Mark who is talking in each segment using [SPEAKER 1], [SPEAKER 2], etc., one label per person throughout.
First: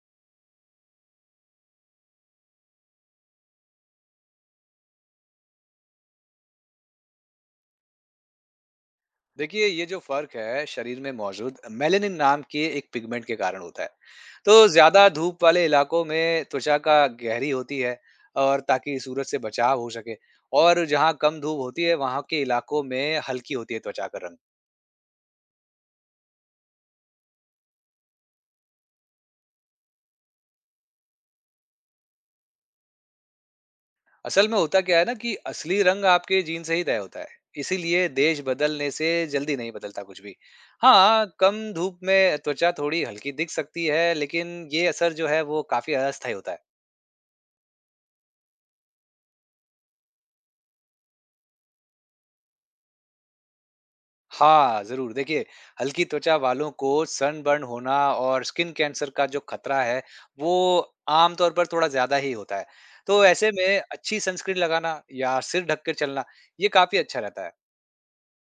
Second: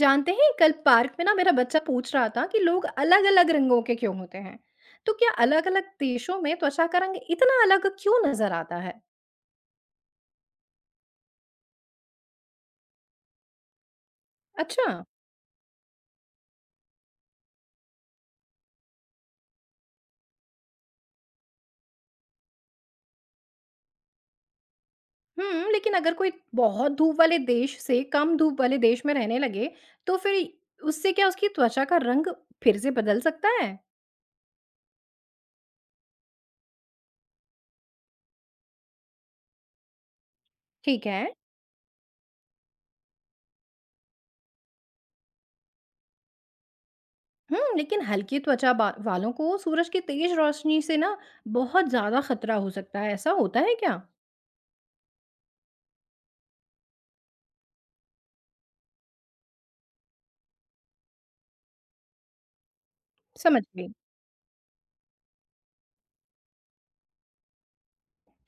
[SPEAKER 1] जानते हैं, कल पार्क में ना मेरा बच्चा पूछ रहा था कि लोग अलग अलग रंगों के क्यों होते हैं। तो क्या अलग अलग देशों में त्वचा का रंग इतना अलग क्यों नजर आता है?
[SPEAKER 2] देखिए ये जो फर्क है शरीर में मौजूद मेलेनिन नाम के एक पिगमेंट के कारण होता है। तो
[SPEAKER 1] अच्छा।
[SPEAKER 2] ज्यादा धूप वाले इलाकों में त्वचा का गहरी होती है और ताकि सूरज से बचाव हो सके। और जहाँ कम धूप होती है वहाँ के इलाकों में हल्की होती है त्वचा का रंग।
[SPEAKER 1] हम्म, लेकिन अगर कोई बहुत धूप वाले देश से कम धूप वाले देश में रहने लगे, तो फिर उससे क्या उसकी त्वचा का रंग फिर से बदल सकता है?
[SPEAKER 2] असल में होता क्या है ना कि असली रंग आपके जीन से ही तय होता है। इसीलिए देश बदलने से जल्दी नहीं बदलता कुछ भी।
[SPEAKER 1] ठीक है।
[SPEAKER 2] हाँ कम धूप में त्वचा थोड़ी हल्की दिख सकती है, लेकिन ये असर जो है वो काफी अस्थायी होता है।
[SPEAKER 1] हम्म, लेकिन हल्की त्वचा वालों को सूरज की तेज रोशनी से ना बहुत ज्यादा खतरा हो सकता है, ऐसा होता है क्या?
[SPEAKER 2] हाँ, ज़रूर। देखिए, हल्की त्वचा वालों को सनबर्न होना और स्किन कैंसर का जो खतरा है, वो आम तौर पर थोड़ा ज़्यादा ही होता है। तो ऐसे
[SPEAKER 1] समझ
[SPEAKER 2] में
[SPEAKER 1] गई।
[SPEAKER 2] अच्छी सनस्क्रीन लगाना या सिर ढक कर चलना, ये काफ़ी अच्छा रहता है।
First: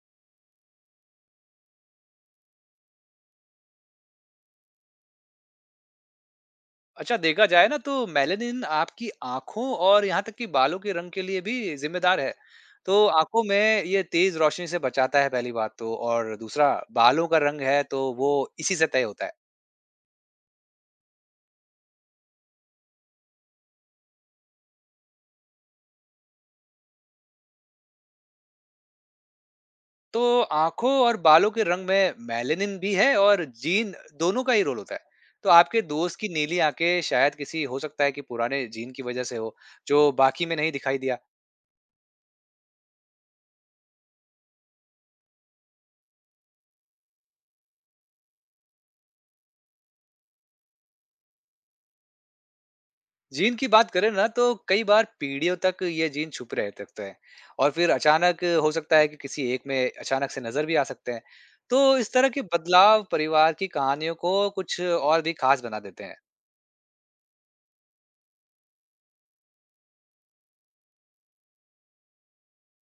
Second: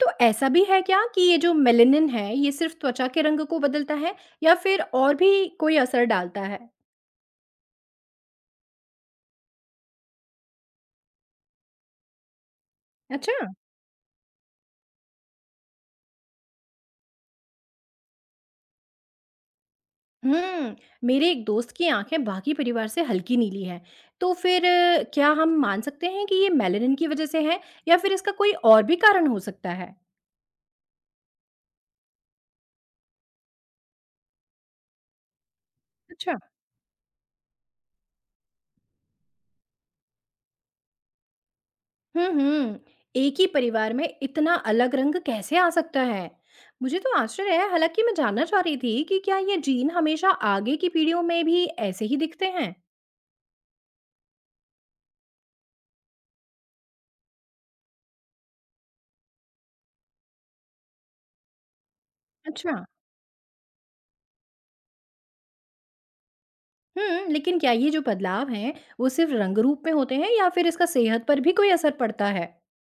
[SPEAKER 1] तो ऐसा भी है क्या कि ये जो मेलेनिन है ये सिर्फ त्वचा के रंग को बदलता है या फिर और भी कोई असर डालता है?
[SPEAKER 2] अच्छा देखा जाए ना तो मेलानिन आपकी आँखों और यहाँ तक कि बालों के रंग के लिए भी ज़िम्मेदार है। तो आँखों
[SPEAKER 1] अच्छा।
[SPEAKER 2] में ये तेज़ रोशनी से बचाता है पहली बात तो, और दूसरा बालों का रंग है तो वो इसी से तय होता है।
[SPEAKER 1] हुँ, मेरे एक दोस्त की आँखें बाकी परिवार से हल्की नीली हैं। तो फिर क्या हम मान सकते हैं कि ये मेलेनिन की वजह से है या फिर इसका कोई और भी कारण हो सकता है?
[SPEAKER 2] तो आँखों और बालों के रंग में मेलानिन भी है और जीन, दोनों का ही रोल होता है। तो आपके दोस्त की
[SPEAKER 1] अच्छा।
[SPEAKER 2] नीली आँखें शायद किसी हो सकता है कि पुराने जीन की वज़ह से हो, जो बाकी में नहीं दिखाई दिया।
[SPEAKER 1] हुँ, हुँ। एक ही परिवार में इतना अलग रंग कैसे आ सकता है? मुझे तो आश्चर्य है, हालाँकि मैं जानना चाह रही थी कि क्या ये जीन हमेशा आगे की पीढ़ियों में भी ऐसे ही दिखते हैं?
[SPEAKER 2] जीन की बात करें ना तो कई बार पीढ़ियों तक ये जीन छुपे रह सकते हैं और फिर अचानक हो सकता है कि किसी एक में अचानक से नज़र भी आ सकते हैं। तो इस तरह के
[SPEAKER 1] अच्छा।
[SPEAKER 2] बदलाव परिवार की कहानियों को कुछ और भी ख़ास बना देते हैं।
[SPEAKER 1] हुँ, लेकिन क्या ये जो बदलाव हैं, वो सिर्फ़ रंग रूप में होते हैं या फिर इसका सेहत पर भी कोई असर पड़ता है?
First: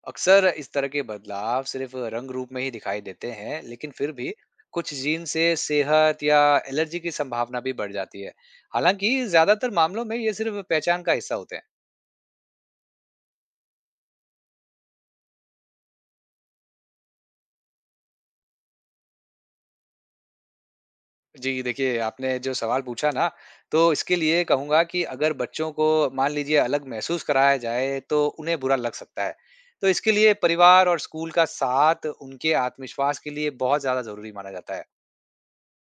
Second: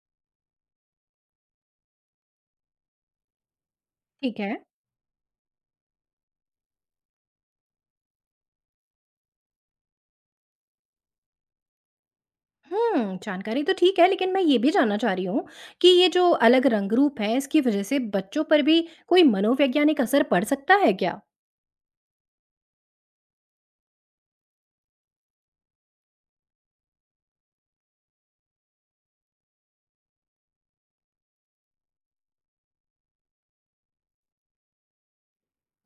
[SPEAKER 2] अक्सर इस तरह के बदलाव सिर्फ रंग रूप में ही दिखाई देते हैं, लेकिन फिर भी
[SPEAKER 1] ठीक है।
[SPEAKER 2] कुछ जीन से सेहत या एलर्जी की संभावना भी बढ़ जाती है। हालांकि ज्यादातर मामलों में ये सिर्फ पहचान का हिस्सा होते हैं।
[SPEAKER 1] हुँ, जानकारी तो ठीक है, लेकिन मैं ये भी जानना चाह रही हूँ कि ये जो अलग रंग रूप हैं, इसकी वज़ह से बच्चों पर भी कोई मनोवैज्ञानिक असर पड़ सकता है क्या?
[SPEAKER 2] जी देखिए, आपने जो सवाल पूछा ना, तो इसके लिए कहूंगा कि अगर बच्चों को मान लीजिए अलग महसूस कराया जाए तो उन्हें बुरा लग सकता है। तो इसके लिए परिवार और स्कूल का साथ उनके आत्मविश्वास के लिए बहुत ज्यादा जरूरी माना जाता है।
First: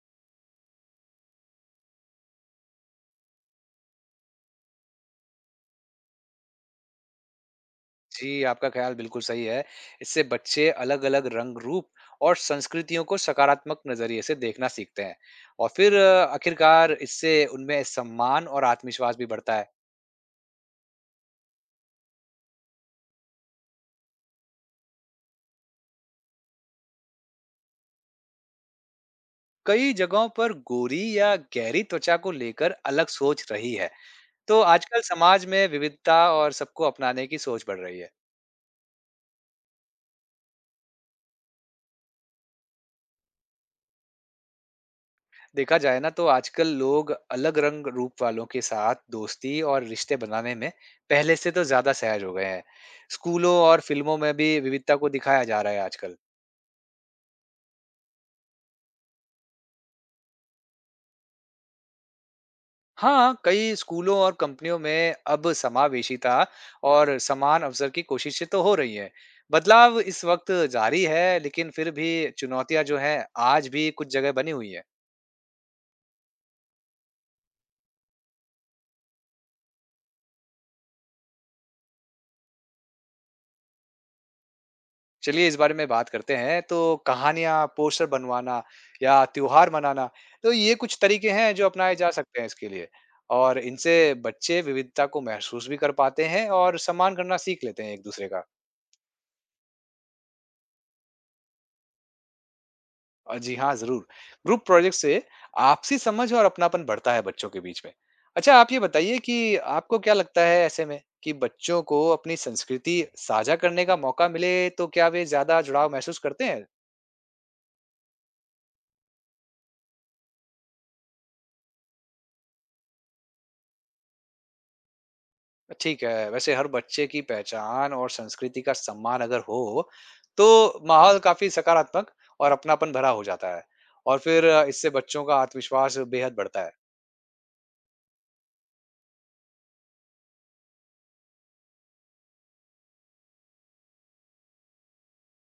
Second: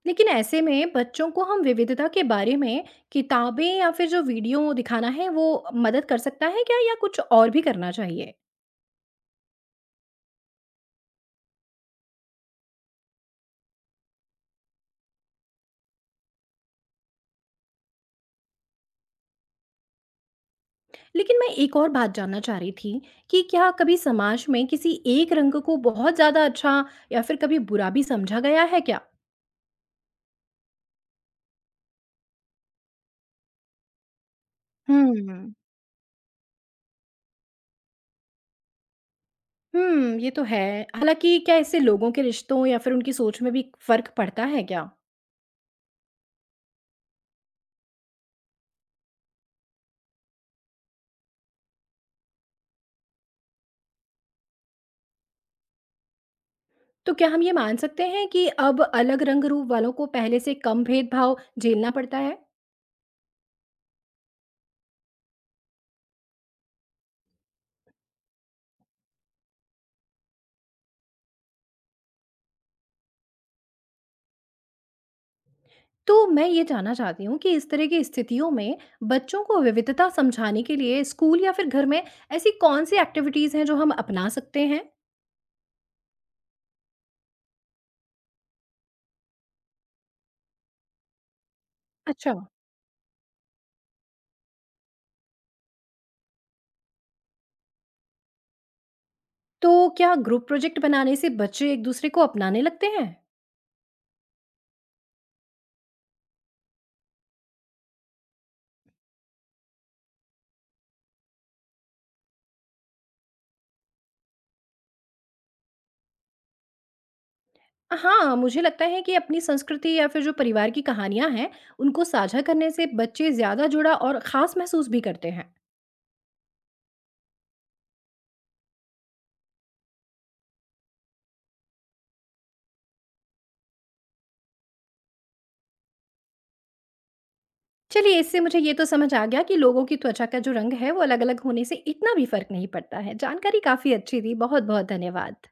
[SPEAKER 1] लेकिन ऐसे में बच्चों को हम विविधता के बारे में किताबें या फिर जो वीडियो दिखाना है, वो मदद कर सकता है क्या या कुछ और भी करना
[SPEAKER 2] जी,
[SPEAKER 1] चाहिए?
[SPEAKER 2] आपका ख़्याल बिल्कुल सही है। इससे बच्चे अलग-अलग रंग, रूप और संस्कृतियों को सकारात्मक नज़रिए से देखना सीखते हैं और फिर आखिरकार इससे उनमें सम्मान और आत्मविश्वास भी बढ़ता है।
[SPEAKER 1] लेकिन मैं एक और बात जानना चाह रही थी कि क्या कभी समाज में किसी एक रंग को बहुत ज़्यादा अच्छा या फिर कभी बुरा भी समझा गया है क्या?
[SPEAKER 2] कई जगहों पर गोरी या गहरी त्वचा को लेकर अलग सोच रही है। तो आजकल समाज
[SPEAKER 1] हम्म।
[SPEAKER 2] में विविधता और सबको अपनाने की सोच बढ़ रही है।
[SPEAKER 1] हुँ, ये तो है। हालाँकि क्या इससे लोगों के रिश्तों या फिर उनकी सोच में भी फ़र्क पड़ता है क्या?
[SPEAKER 2] देखा जाए ना तो आजकल लोग अलग रंग रूप वालों के साथ दोस्ती और रिश्ते बनाने में पहले से तो ज्यादा सहज हो गए हैं। स्कूलों और फिल्मों में भी विविधता को दिखाया जा रहा है आजकल।
[SPEAKER 1] तो क्या हम ये मान सकते हैं कि अब अलग रंग रूप वालों को पहले से कम भेदभाव झेलना पड़ता है?
[SPEAKER 2] हाँ, कई स्कूलों और कंपनियों में अब समावेशिता और समान अवसर की कोशिशें तो हो रही हैं। बदलाव इस वक्त जारी है, लेकिन फिर भी चुनौतियां जो हैं, आज भी कुछ जगह बनी हुई है।
[SPEAKER 1] तो मैं ये जानना चाहती हूँ कि इस तरह की स्थितियों में बच्चों को विविधता समझाने के लिए स्कूल या फिर घर में ऐसी कौन सी एक्टिविटीज़ हैं जो हम अपना सकते हैं?
[SPEAKER 2] चलिए इस बारे में बात करते हैं। तो कहानियाँ, पोस्टर बनवाना या त्योहार मनाना, तो ये कुछ तरीके हैं जो अपनाए जा
[SPEAKER 1] अच्छा।
[SPEAKER 2] सकते हैं इसके लिए। और इनसे बच्चे विविधता को महसूस भी कर पाते हैं और सम्मान करना सीख लेते हैं एक-दूसरे का।
[SPEAKER 1] तो क्या ग्रुप प्रोजेक्ट बनाने से बच्चे एक दूसरे को अपनाने लगते हैं?
[SPEAKER 2] जी हाँ, ज़रूर। ग्रुप प्रोजेक्ट से आपसी समझ और अपनापन बढ़ता है बच्चों के बीच में। अच्छा, आप ये बताइए कि आपको क्या लगता है ऐसे में कि बच्चों को अपनी संस्कृति साझा करने का मौका मिले, तो क्या वे ज़्यादा जुड़ाव महसूस करते हैं?
[SPEAKER 1] हाँ, मुझे लगता है कि अपनी संस्कृति या फिर जो परिवार की कहानियां हैं उनको साझा करने से बच्चे ज्यादा जुड़ा और खास महसूस भी करते हैं।
[SPEAKER 2] ठीक है। वैसे हर बच्चे की पहचान और संस्कृति का सम्मान अगर हो, तो माहौल काफ़ी सकारात्मक और अपनापन भरा हो जाता है। और फिर इससे बच्चों का आत्मविश्वास बेहद बढ़ता है।
[SPEAKER 1] चलिए, इससे मुझे ये तो समझ आ गया कि लोगों की त्वचा का जो रंग है वो अलग अलग होने से इतना भी फर्क नहीं पड़ता है। जानकारी काफी अच्छी थी। बहुत बहुत धन्यवाद।